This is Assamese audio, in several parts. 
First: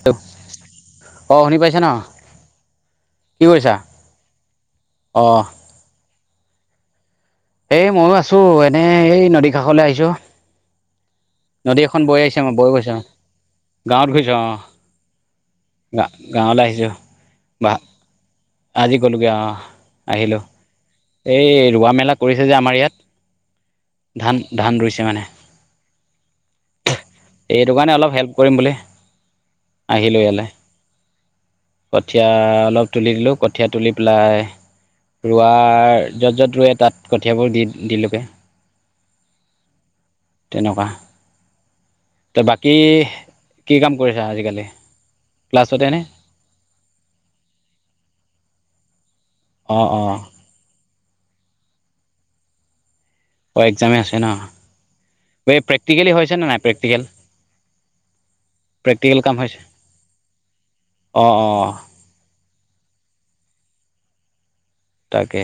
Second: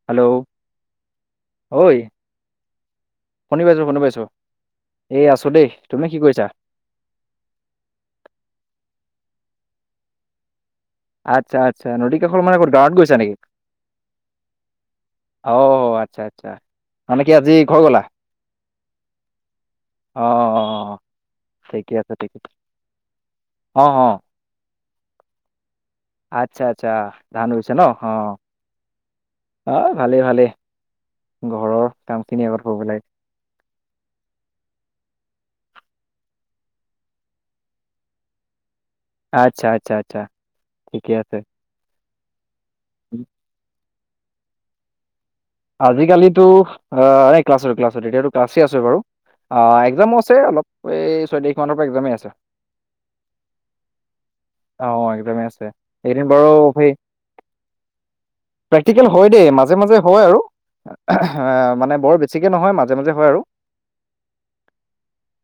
হেল' হেল্ল' অ শুনি ঐ পাইছে ন কি শুনি কৰিছা পাইছো শুনি পাইছো এই অ আছো দেই তুমি কি কৰিছা এ মইয়ো আছো এনে এই নদী কাষলৈ আহিছো আচ্ছা নদী আচ্ছা এখন বৈ কাষৰ আহিছে মই মানে বৈ ক'ত গাঁৱত গৈছো গৈছা নেকি গাঁৱত ঘুইছে অ অ গা আচ্ছা আচ্ছা গাঁৱলৈ আহিছো মানে কি আজি বা ঘৰ গ'লা আজি গ'লোগৈ অ অ আহিলো অ অ এই ৰোৱা ঠিকে আছে মেলা ঠিকে কৰিছে যে আমাৰ ইয়াত অ অ ধান ধান ৰুইছে মানে আচ্ছা আচ্ছা ধান ৰুইছে এইটো ন কাৰণে অ অলপ হেল্প কৰিম বুলি অ ভালেই আহিলোঁ ভালেই ইয়ালৈ ঘৰৰ কাম কঠীয়া খিনি আগত কৰিব অলপ লাগে তুলি দিলো কঠীয়া তুলি পেলাই ৰোৱাৰ য'ত য'ত ৰুৱে তাত কঠিয়াবোৰ দি দিলোঁগে আচ্ছা আচ্ছা আচ্ছা ঠিকে আছে ত বাকী কি কাম কৰিছা আজিকালি ক্লাছতেনে আজিকালিতো এ ক্লাছত ক্লাছত তেতিয়াতো ক্লাছ আছে বাৰু অ অঁ একজামো অঁ আছে অলপ এই ছয় তাৰিখ মানৰ পৰা একজামেই আছে অ' এক্সামে আছে ন আহ একদমেই এই আছে প্ৰেক্টিকেলি এদিন হৈছে নে বাৰু নাই সেই প্ৰেক্টিকেল প্ৰেক্টিকেল হয় কাম দেই হৈছে মাজে মাজে হয় আৰু এ অঁ অঁ মানে বৰ বেছিকে নহয় মাজে মাজে হয় আৰু তাকে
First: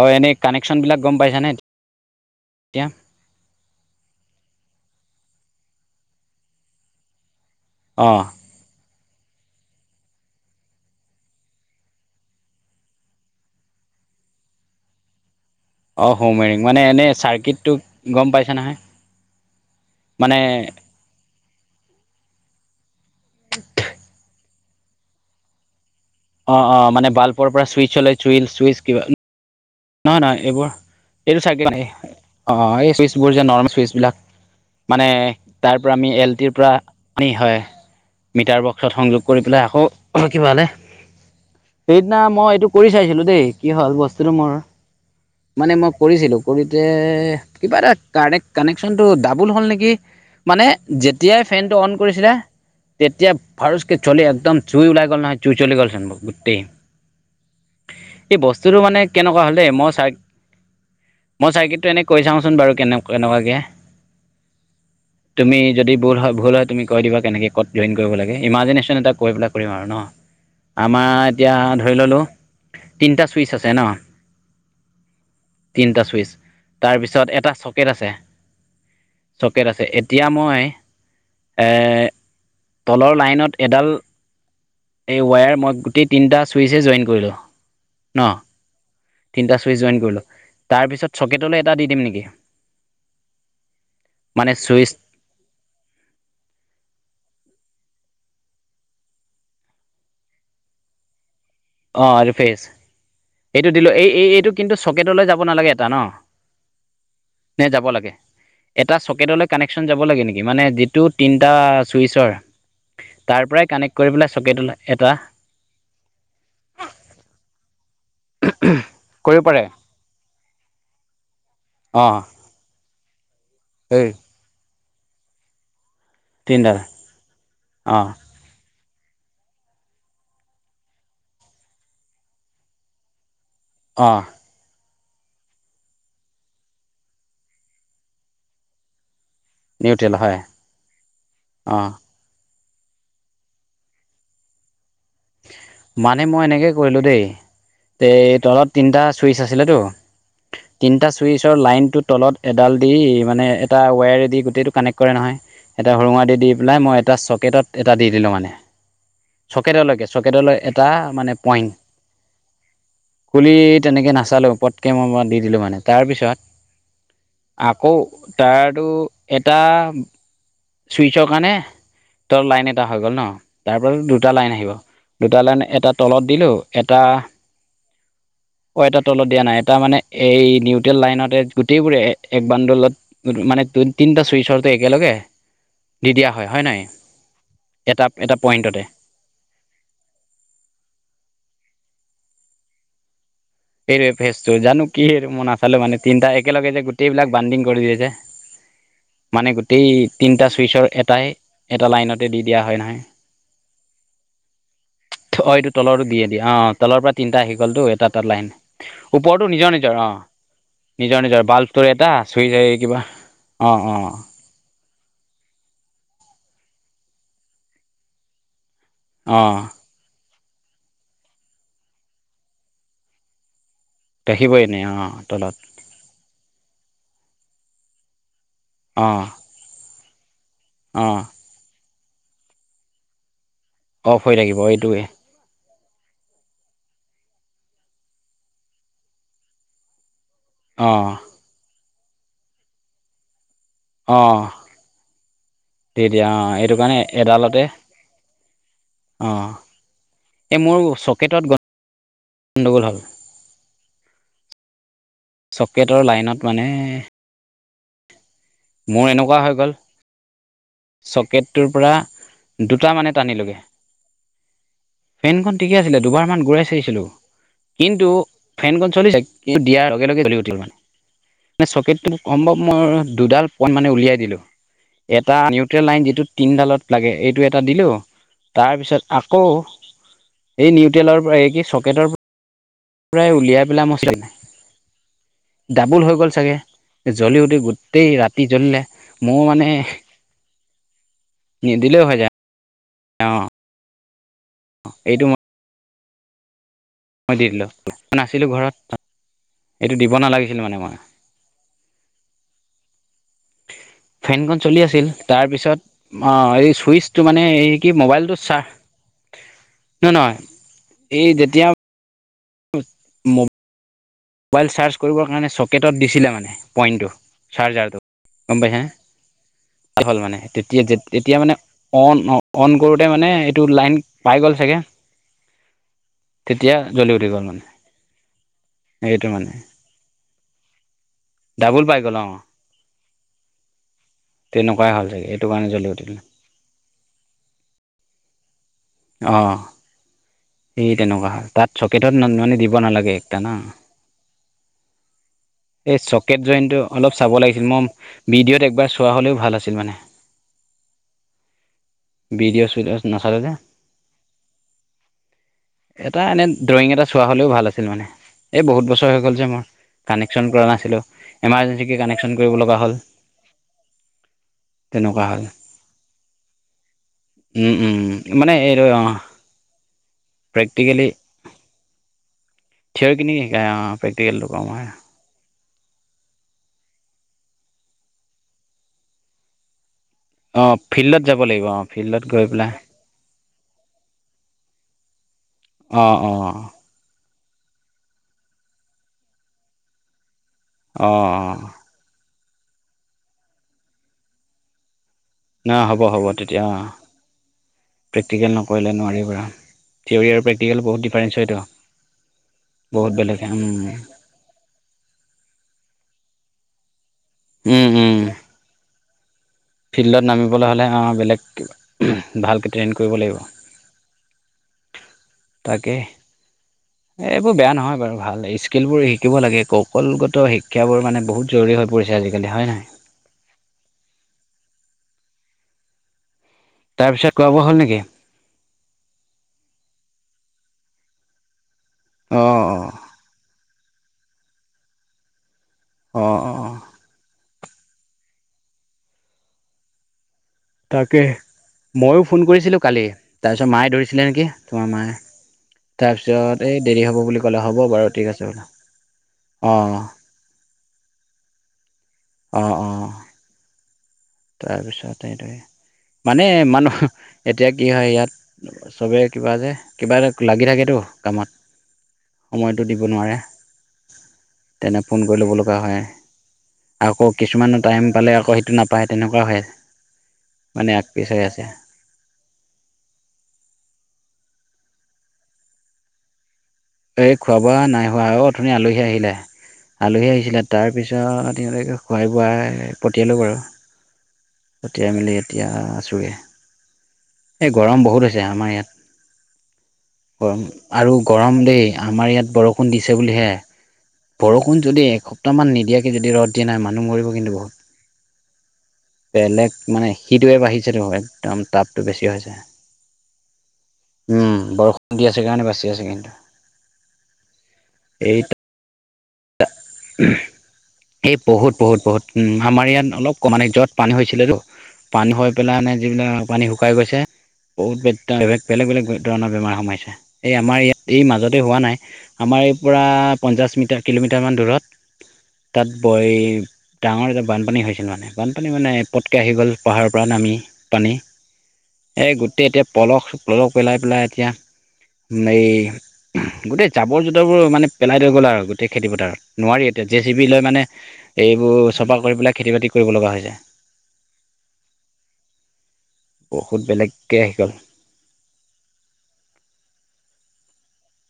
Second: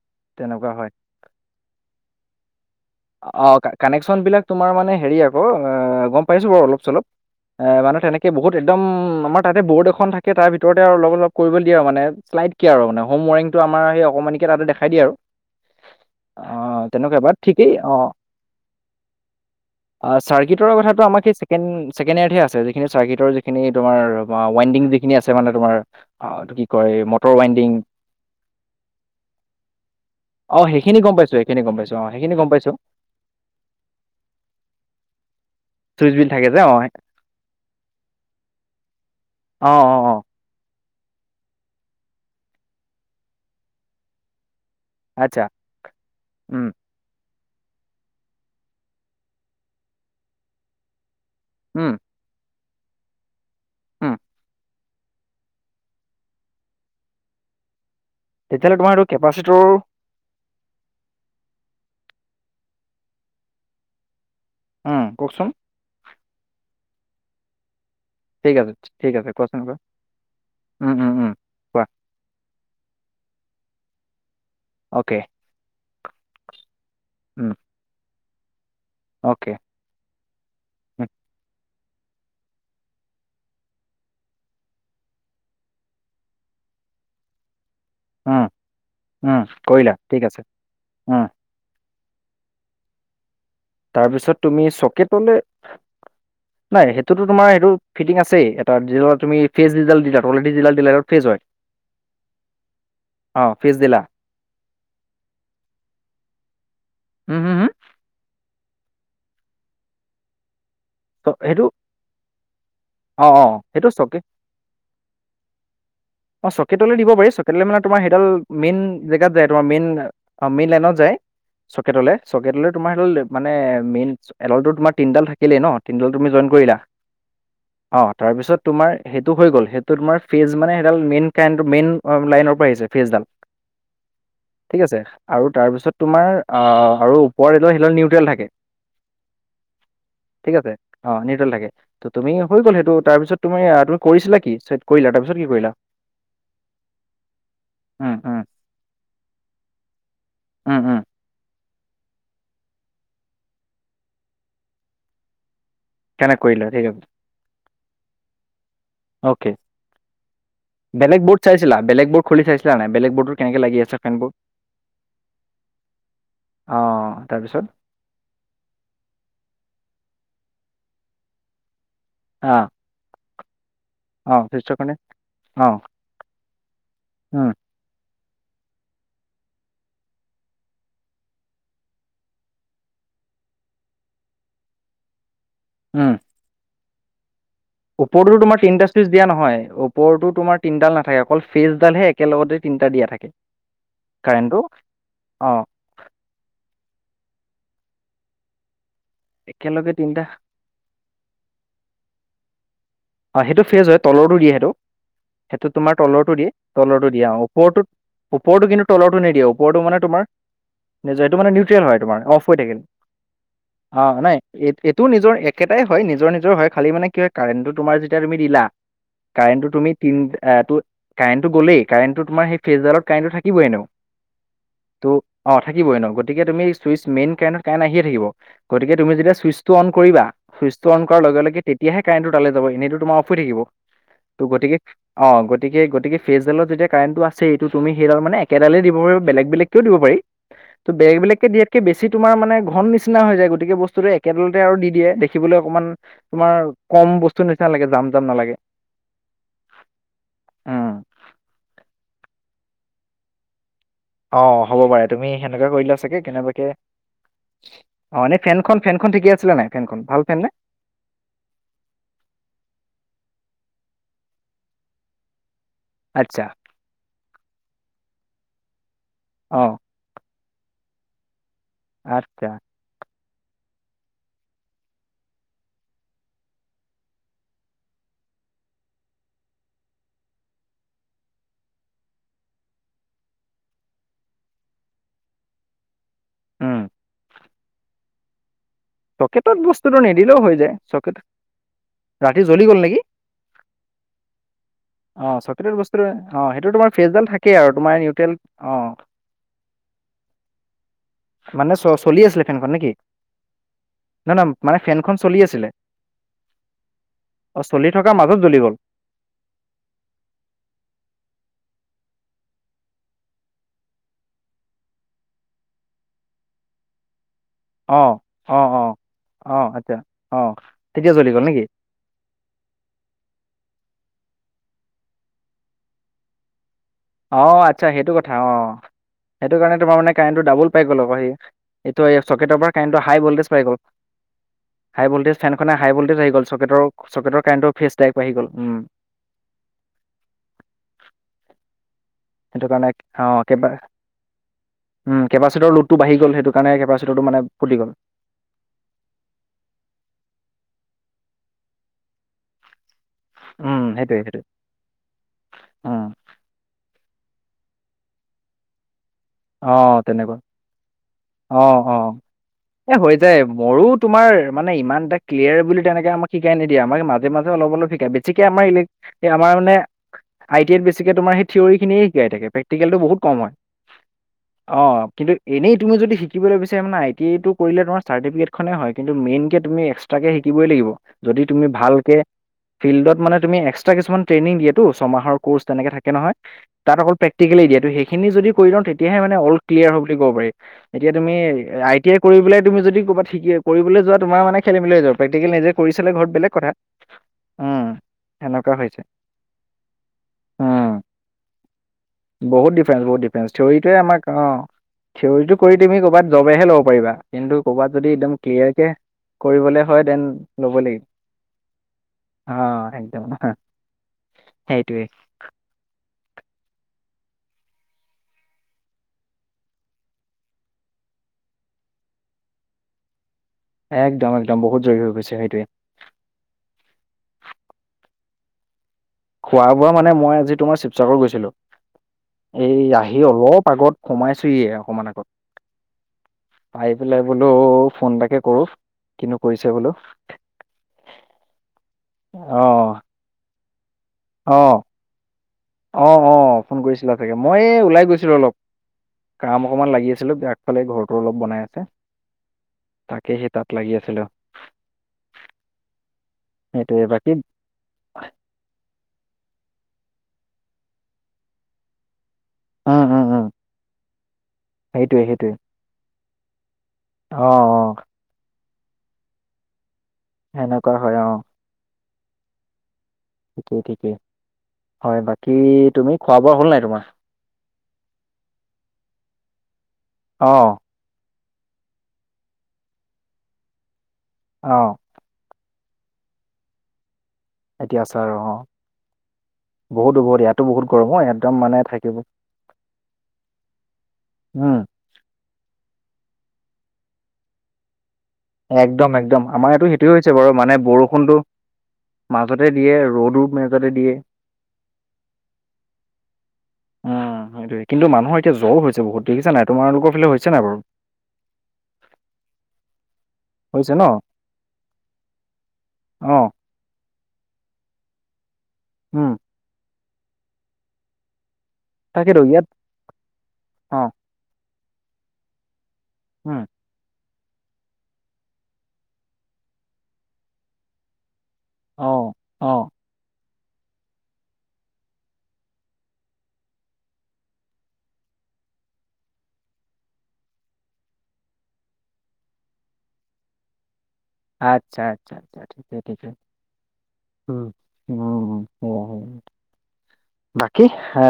অ এনেই তেনেকুৱা কানেকচন হয় বিলাক গম পাইছানে এ অ কানেকশচন বিলাক তোমাৰ মানে হেৰি আকৌ গম পাইছো বাৰু অলপ চলপ এ মানে অঁ তেনেকে বহুত একদম আমাৰ তাতে বৰ্ড এখন থাকে তাৰ ভিতৰতে আৰু অলপ অলপ কৰিবলে দিয়ে আৰু মানে শ্লাইড কিয় আৰু মানে হোম ৱাৰিংটো আমাৰ স মানেকে তাতে দেখাই দিয়ে আৰু অ হোমেৰিং মানে এনেই চাৰ্কিট দেই অঁ মানে চাৰ্কিটৰৰ কথাটো আমাক সেই ছেকেণ্ড ছেকেণ্ড ইয়াৰতহে আছে যিখিনি চাৰ্কিটৰ যিখিনি তোমাৰ ৱাইডিং যিখিন আছে মানে তোমাৰ এইটো অ কি অ কয় মানে মটৰ বাল্বৰ পৰা ৱাইণ্ডিং চুইচলে চুই চুইচ কিবা নহয় নহয় অ সেইখিনি গম পাইছো সেইখিনি গম পাইছো অ অ এই চুইচ বোৰ যে নৰ্মেল চুইচ বিলাক মানে তাৰ আমি চুইচ বিল এল থাকে টিৰ যে পৰা অ', আ হয় মিটাৰ বক্সত সংযোগ কৰি পেলাই অ', আকৌ অ', অ', অল কিবা হলে সেইদিনা মই এইটো কৰি চাইছিলো দেই কি হ'ল বস্তুটো মোৰ আচ্ছা মানে মই কৰিছিলো উম, কৰিতে কিবা এটা কাৰেক্ কানেক্শ্যনটো ডাবুল হ'ল নেকি মানে তেতিয়াই ফেনটো অন উম, কৰিছিলে তেতিয়া ভাৰচকৈ উম, চলি একদম জুই ওলাই গ'ল নহয় জুই জ্বলি লি গ'ল চৈন ব গোটেই এই তেতিয়াহ'লে বস্তুটো তোমাৰ মানে এইটো কেনেকুৱা হ'ল কেপাচিটৰ দেই মই চাৰ্ মই চাৰ্কেটটো এনেই কৈ চাওঁচোন বাৰু কেনে কেনেকুৱাকৈ উম, কওকচোন তুমি যদি ভুল হয় ভুল হয় তুমি কৈ দিবা কেনেকে ক'ত জইন কৰিব লাগে ঠিক আছে ইমাজিনেশ্যন এটা ঠিক আছে কৈ পেলাই কোৱাচোন কৰিম কোৱা আৰু ন উম, আমাৰ উম, উম, এতিয়া কোৱা ধৰি ল'লোঁ তিনিটা চুইচ আছে ন অ'কে তিনটা চুইচ তাৰ পিছত উম, এটা চকেট আছে অ'কে চকেট আছে এতিয়া মই তলৰ লাইনত এডাল এই ৱায়াৰ মই গোটেই তিনিটা চুইচে জইন কৰিলোঁ ন উম, উম, তিনটা চুইচ কৰিলা জইন কৰিলো ঠিক আছে তাৰপিছত উম, চকেটলৈ এটা দি দিম নেকি তাৰপিছত মানে তুমি চুইচ চকেটলে নাই সেইটোতো তোমাৰ সেইটো ফিটিং আছেই এটাত জিঅ তুমি ফেজ যিডাল দিলা টলেদি যিডাল দিলা ফেজ হয় অ আৰু ফেজ অ', এইটো ফেজ দিলো দিলা এই এই এইটো কিন্তু চকেটলৈ যাব নালাগে এটা ন উম, হম, নে হম, যাব লাগে এটা চকেটলৈ কানেকচন যাব লাগে নেকি মানে টো তিনিটা সেইটো চুইচৰ অ', তাৰ অ', পৰাই সেইটো কানেক্ট কৰি চকে পেলাই চকেট এটা কটলৈ দিব পাৰিছ কট মানে তোমাৰ সেইডাল মেইন জেগাত কৰিব যায় তোমাৰ পাৰে মেইন মেইন লাইনত যায় চকেটলে অঁ চকেটলে তোমাৰ সেইডাল মানে এই মেইন এডলটো তোমাৰ তিনডাল থাকিলেই ন। কিন্তু তুমি জইন কৰিলা তিনিডাল অঁ তাৰপিছত তোমাৰ সেইটো হৈ গ'ল সেইটো তোমাৰ ফেজ মানে সেইডাল মেইন কাৰেন্ট মেইন লাইনৰ পৰা আহিছে ফেজডাল অঁ ঠিক আছে আৰু তাৰপিছত তোমাৰ আৰু ওপৰৰ সেইডাল নিউট্ৰেল থাকে নিউট্ৰেল হয় ঠিক আছে অ নিউট্ৰেল থাকে অঁ ত তুমি হৈ গ'ল সেইটো তাৰপিছত তুমি তুমি কৰিছিলা কি? কৰিলা তাৰপিছত কি কৰিলা মানে মই এনেকে কৰিলো দেই উম এই উম তলত তিনিটা চুইচ আছিল টো উম উম তিনিটা চুইচৰ লাইন টো তলত এডাল দি মানে এটা ৱায়াৰে দি গোটেইটো কানেক্ট কৰে নহয় এটা সুৰুঙা দি কানেক্ট দি কৰিলা পেলাই ঠিক মই আছে এটা চকেটত এটা দি দিলোঁ মানে অ'কে চকেটলৈকে চকেটলৈ এটা বেলেগ মানে বৰ্ড পইণ্ট চাইছিলা বেলেগ বৰ্ড খুলি চাইছিলা নাই বেলেগ বৰ্ডটো খুলি কেনেকে লাগি আছে তেনেকে ফেনবোৰ নাচালো পতকে মই দি দিলো মানে তাৰ পিছত অ তাৰপিছত আকৌ তাৰতো এটা চুইচৰ কাৰণে ত অ লাইন এটা হৈ গ'ল ন তাৰ পৰা দুটা অ লাইন আহিব চুইচৰ কাৰণে দুটালাইন অ এটা তলত দিলো এটা উম [inaudible] অ এটা তলত দিয়া নাই এটা মানে এই নিউট্ৰেল লাইনতে গোটেইবোৰে এক বান্দোলত মানে দু তিনিটা চুইচৰো একেলগে দি দিয়া হয় হয় নহয় এটা এটা ওপৰটোতো তোমাৰ পইণ্টতে তিনিটা চুইচ দিয়া নহয় ও ওপৰতো তোমাৰ তিনিদাল নাথাকে অকল ফেচডালহে একেলগে তিনিটা দিয়া থাকে সেইটোৱে ফেচটো কাৰেণ্টটো জানো কি মই অ নাচালোঁ মানে তিনিটা একেলগে যে গোট টেইবিলাক বানণ্ডিং কৰি দিছে মানে গোটেই তিনিটা চুইচৰ এটাই এটা লাইনতে দি দিয়া হয় নহয় অ সেইটো ফ্ৰেজ হয় তলৰটো দিয়ে সেইটো অ সেইটো এইটো তোমাৰ তলৰো তলৰটো দিয়ে অ তলৰ তলৰটো পৰা দিয়া তিনিটা আহি গ'লতো ওপৰটোত এটা এটা লাইন ওপৰ টো কিন্তু তলতো নিদিয়ে নিজৰ ওপৰতো নিজৰ মানে অ তোমাৰ নিজৰ সেইটো মানে নিউট্ৰেল বাল্বটোৰ হয় এটা তোমাৰ অফ চুইচ হৈ এই থাকিল কিবা অ নাই এইটো নিজৰ একেটাই হয় নিজৰ নিজৰ হয় খালী মানে কি হয় কাৰেণ্টটো তোমাৰ যেতিয়া তুমি দিলা অ কাৰেণ্টো তুমি তিনি তটো কাৰেণ্টটো গ'লেই কাৰেণ্টটো তোমাৰ সেই ফেচডালত কাৰেণ্টটো থাকিবই এনেও দেখিবই এনেই অ ত' অ তলত থাকিবই ন গতিকে তুমি চুইচ মেইন কাৰেন্টটোত কাৰেন্ট আহিয়ে থাকিব গতিকে অ তুমি যেতিয়া চুইচটো আন কৰিবা, চুইটো আন অ কৰিবা লগে লগে তেতিয়াহে কাৰেন্ট টো তালে যাব এনেটো তোমাৰ অফহৈ থাকিব অফ হৈ ত' থাকিব গতিকে এইটোৱে অ গতিকে গতিকে ফেজডালত যেতিয়া কাৰেণ্টো আছেই এইটো তুমি সেইডাল মানে একেডালে দিব পাৰা বেলেগ বেলেগকও দিব পাৰি ত অ বেলেগ বেলেগকে দিয়াতকে বেছি তমাৰানে ঘন নিচিনা হৈ যায় গতিকে বস্তুটো অ একেডালতে আৰু দি দিয়ে দেখিবলৈ অকমান দি দিয়া অ তোমাৰ এইটো কাৰণে কম বস্তু এডালতে নিচিনা লাগে জাম জাম নালাগে এ মোৰ উম চকেটত গ গণ্ডগোল হল অ হ'ব পাৰে তুমি সেনেকুৱা কৰিলা চকেটৰ চাগে লাইনত মানে কেনেবাকে অ এনেই ফেনখন মোৰ ফেনখন ঠিকে এনেকুৱা হৈ আছিলে গ'ল নাই ফেনখন ভাল ফেন নে চকেটটোৰ পৰা দুটা মানে টানি লোগে ফেনখন ঠিকে আছিলে দুবাৰ মান আচ্ছা ঘুৰাই চাইছিলোঁ কিন্তু ফেনখন চলিছে কিন্তু অ দিয়াৰ লগে লগে জ্বলি উঠ ঠিলমানে চকেটো কম আচ্ছা বা মই [unintelligible] দুডাল পইণ্ট মানে উলিয়াই দিলো এটা নিউত লাইন যিটো তিনিডালৰ লাগে এইটো এটা দিলো তাৰপিছত আকৌ এই নিউট্ৰেলৰ পৰা এই কি চকেটৰ পৰা পৰাই উলিয়াই পেলাই মই চাই, ডাবুল হৈ গ'ল চাগে উম জ্বলি উঠি গো গোটেই ৰাতি জ্বলিলে মোৰ চকেটত মানে বস্তুটো নিদিলেও হৈ যায় চকেটত নিদিলেও হৈ যায় ৰাতি জ্বলি গ'ল নেকি? অ এইটো অ চকটৰ [unintelligible] বস্তু অ সেইটো তোমাৰ ফেচডাল মই দি থাকেই দিলোঁ আৰু তোমাৰ নিউট্ৰেল নাছিলোঁ ঘৰত অ এইটো দিব নালাগিছিল মানে মই ফেন খন নেকি নহয় ফেনখন নহয় মানে চলি আছিল ফেনখন চলি আছিলে তাৰপিছত এই চুইচটো মানে অ এই চলি কি থকাৰ মাজত মোবাইলটো চাৰ্ [inaudible] নহ নহয় এই যেতিয়া ম মোবাইল চাৰ্জ কৰিবৰ কাৰণে চকেটত দিছিলে মানে পইণ্টটো অ চাৰ্জাৰটো অ গম পাইছে অ অ আচ্ছা নে ভাল অ মানে তেতিয়া জ্বলি তেতিয়া গ'ল মানে নেকি অন অন কৰোতে মানে এইটো লাইন পাই গল চাগে তে অ আচ্ছা সেইটো কথা অ সেইটো কাৰণে তোমাৰ মানে কাৰেণ্টটো ডাবুল পাই গ'ল। ডাবুল পাই এইটো গ'ল এই অ' চকেটৰ পৰা কাৰেণটো হাই ভল্টেজ পাই গ'ল। তেনেকুৱাই হাই হ'ল চাগে ভল্টেজ এইটো কাৰণে ফেনখনে জ্বলি হাই উঠিল ভল্টেজ আহি গল চকেটৰ চকেটৰ কাৰেণ্টৰ ফেচ ডক আহি গ'ল উম। অহ [inaudible] সেই তেনেকুৱা হয় তাত। চকেটত মানে সেইটো দিব কাৰণে নালাগে অ একটা ন একেবাৰে কেপাচিটৰ এই লোডটো বাঢ়ি গ'ল চকেট সেইটো কাৰণে জইনটো অলপ কেপাচিটাটো চাব মানে লাগিছিল ফুটি মই গ'ল। [inaudible] ভিডিঅ'ত বিডিঅ চিদেও উম সেইটোৱে সেইটোৱে উম, এটা এনে ড্ৰয়িং এটা চোৱা হলেও ভাল আছিল মানে এই বহুত বছৰ ত হৈ গ'ল যে মোৰ অ' তেনেকুৱা কানেকন কৰা নাছিলো অ' অ' এমাৰজেঞ্চি কানেকচন কৰিব লগা এই হ'ল। হৈ যায় মোৰো তোমাৰ মানে ইমান এটা তেনেকুৱা হ'ল ক্লিয়াৰ বুলি তেনেকে আমাক শিকাই নিদিয়ে আমাক মাজে মাজে অলপ উম অলপ উম শিকায় বেছিকে মানে আমাৰ এইটো অঁ স আমাৰ মানে আই টি এ বেছিকে তোমাৰ সেই থিয়ৰি খিনিয়ে শিকাই থাকে। প্ৰেক্টিকেলটো থিঅৰি বহুত কম খিনি হয় শিকাই অঁ কওঁ অ মই কিন্তু এনেই তুমি যদি শিকিবলৈ বিচাৰা মানে ইটোয়ে সিটোৱে কৰিলে তোমাৰ চাৰ্টিফিকেখনে হয় কিন্তু মেইন কে তুমি তাকে শিকিবই অঁ লাগিব ফিল্ডত যদি যাব তুমি লাগিব অঁ ভালকে ফিল্ডত গৈ পেলাই ফিল্ডত মানে তুমি এক্সট্ৰা কিছু ট্ৰেইনিং দিয়েতো ছয়মাহৰ ক'ৰ্চ তেনেকে থাকে অঁ অঁ নহয় অঁ তাত অকল প্ৰেকটিকেলি সেইখিনিদি লওঁ তেতিয়াহে মান অল কিল্লিয়াৰ হ'ল বুলি কব পাৰি। এতিয়া তুমি অঁ আই টি আই কৰি পেলাই তুমি যদি ক'ৰবাত শিকি কৰিবলৈ যোৱা তোমাৰ মানে খেলি মেলি হৈ যাব। প্ৰেক্টিকেল নিজে নহয় কৰি হ'ব চালে হ'ব ঘৰত বেলেগ তেতিয়া কথা অঁ উম সেনেকুৱা হৈছে। থিয়ৰৰি আৰু উম। প্ৰেকটিকেল বহুত ডিফাৰেন্ঞ্চ হয় টো বহুত ডিফাৰেন্ঞ্চ বহুত ডিফাৰেঞ্চ থিয়ৰিটোৱে আমাক অ থিয়ৰিটো তুমি কৰ'বাত জবহে ল'ব পাৰিবা কিন্তু উম, ক'ৰবাত যদি উম, একদম ক্লিয়াৰ কে কৰিবলে হয় দেন ফিল্ডত নামিবলৈ লব হ'লে লাগিব অ', বেলেগ ভালকে ট্ৰেইন আহ কৰিব একদম। লাগিব সেইটোৱে এ এইবোৰ বেয়া নহয় বাৰু ভাল স্কিল বোৰ শিকিব লাগে কৌশলগত শিক্ষাবোৰ মানে বহুত জৰুৰী হৈ পৰিছে। আজিকালি হয় নহয়। একদম একদম বহুত জৰুৰী হৈ গৈছে সেইটোৱে তাৰপিছত খোৱা বোৱা হ'ল নেকি? খোৱা বোৱা মানে মই আজি তোমাৰ শিৱসাগৰত গৈছিলো অ', এই অ', আহি অলপ আগত। সোমাইছোয়ে অকমান আগত অ', অ', পাই পেলাই বোলো। ফোন এটাকে কৰো কিনো কৰিছে বোলো। তাকে ময়ো ফোন অ কৰিছিলো কালি তাৰপিছত মায়ে ধৰিছিলে নেকি অ তোমাৰ মায়ে অ অ তাৰপিছত এই ফোন দেৰি কৰিছিলা হ'ব চাগে বুলি ক'লে মই হ'ব এই ওলাই বাৰু ঠিক গৈছিলো আছে অলপ বোলে কাম অকনমান অ', লাগি আছিলো আগফালে ঘৰটো অলপ বনাই আছে। তাকে সি তাত লাগি আছিলো। তাৰ পিছতে এইটো মানে মানুহ সেইটোৱে বাকী এতিয়া কি হয় ইয়াত চবে কিবা যে কিবা এ লাগি থাকেতো কামত। সময়টো উম দিব উম নোৱাৰে উম তেনে সেইটোৱে ফোন কৰি সেইটোৱে ল'ব লগা হয়। আকৌ অ অ কিছুমানৰ টাইম পালে আকৌ সেইটো নাপায় তেনেকুৱাও হয়। সেনেকুৱা মানে আগ হয় অ পিছ হৈ আছে। ঠিকেই ঠিকেই হয় বাকী তুমি খোৱা বোৱা হ'ল নাই। তোমাৰ এই খোৱা বোৱা নাই হোৱা অ অথুনি আলহী আহিলে আলহী অ আহিছিলে তাৰ পিছত তেওলোককে খোৱাই বোৱাই পঠিয়ালোঁ বাৰু অ পঠিয়াই মেলি ইয়াত এতিয়া আছোগে এই গৰম এতিয়া আছা বহুত আৰু হৈছে অ আমাৰ ইয়াত বহুত বহুত গৰম ইয়াতো বহুত আৰু অ একদম গৰম মানে দেই থাকিব আমাৰ ইয়াত বৰষুণ দিছে বুলি হে উম বৰষুণ যদি এসপ্তাহ মান নিদিয়াকে যদি ৰদ দিয়া নাই, মানুহ মৰিব কিন্তু বহুত। একদম একদম আমাৰ ইয়াতো বেলেগ মানে সেইটোৱে হৈছে বাৰু সিটোৱে মানে বাঢ়িছেতো বৰষুণটো একদম টাপটো বেছি হৈছে। মাজতে দিয়ে ৰ'দো মাজতে দিয়ে উম বৰষুণ দি আছে কাৰণে বাচি আছে কিন্তু। উম সেইটোয়ে কিন্তু মানুহৰ এই এতিয়া জ্বৰ হৈছে বহুত। দেখিছা নাই তোমালোকৰ ফালে হৈছে নাই বাৰু এই বহুত বহুত বহুত, আমাৰ ইয়াত অলপ অকণমানে যত হৈছে ন পানী হৈছিলেতো পানী হৈ পেলাইানে যিবিলাক অ পানী শুকাই গৈছে, বহুত গা বেলেগ বেলেগ উম ধৰণৰ বেমাৰ সোমাইছে, এই আমাৰ ইয়াত এই মাজত হোৱা নাই, তাকেতো আমাৰ ইয়াত এই পৰা পঞ্চাছ অ মিটাৰ কিলোমিটাৰমান দূৰত, তাত বয় উম ডাঙৰ এজাপ বানপানী হৈছিল মানে, বানপানী মানে পটকৈ আহি গ'ল পাহাৰৰ পৰা নামি পানী। অ এ গোটেই অ এতিয়া পলস পলস পেলাই পেলাই এতিয়া এই গোটেই জাবৰ জোতৰবোৰ মানে পেলাই থৈ গ'ল আৰু গো গোটেই খেতিপথাৰত, নোৱাৰি এতিয়া জে চি বি লৈ মানে এইবোৰ চফা কৰি পেলাই খেতি বাতি কৰিব লগা হৈছে। আচ্ছা আচ্ছা আচ্ছ ঠিকেই ঠিকেই। বহুত বেলেগকৈ আহি উম গ'ল। হেইয়াই বাকী এ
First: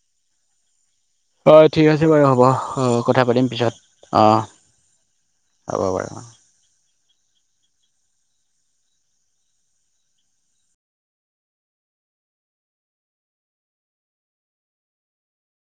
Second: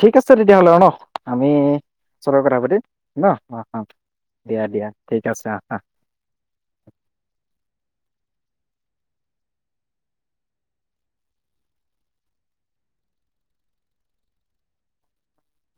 ঠিক আছে তেতিয়াহ'লে আৰু ন। আমি হয় ঠিক আছে বাৰু চবৰ হ'ব কথা পাতিম কথা ন, পাতিম অ পিছত অ দিয়া দিয়া, ঠিক আছে আ অ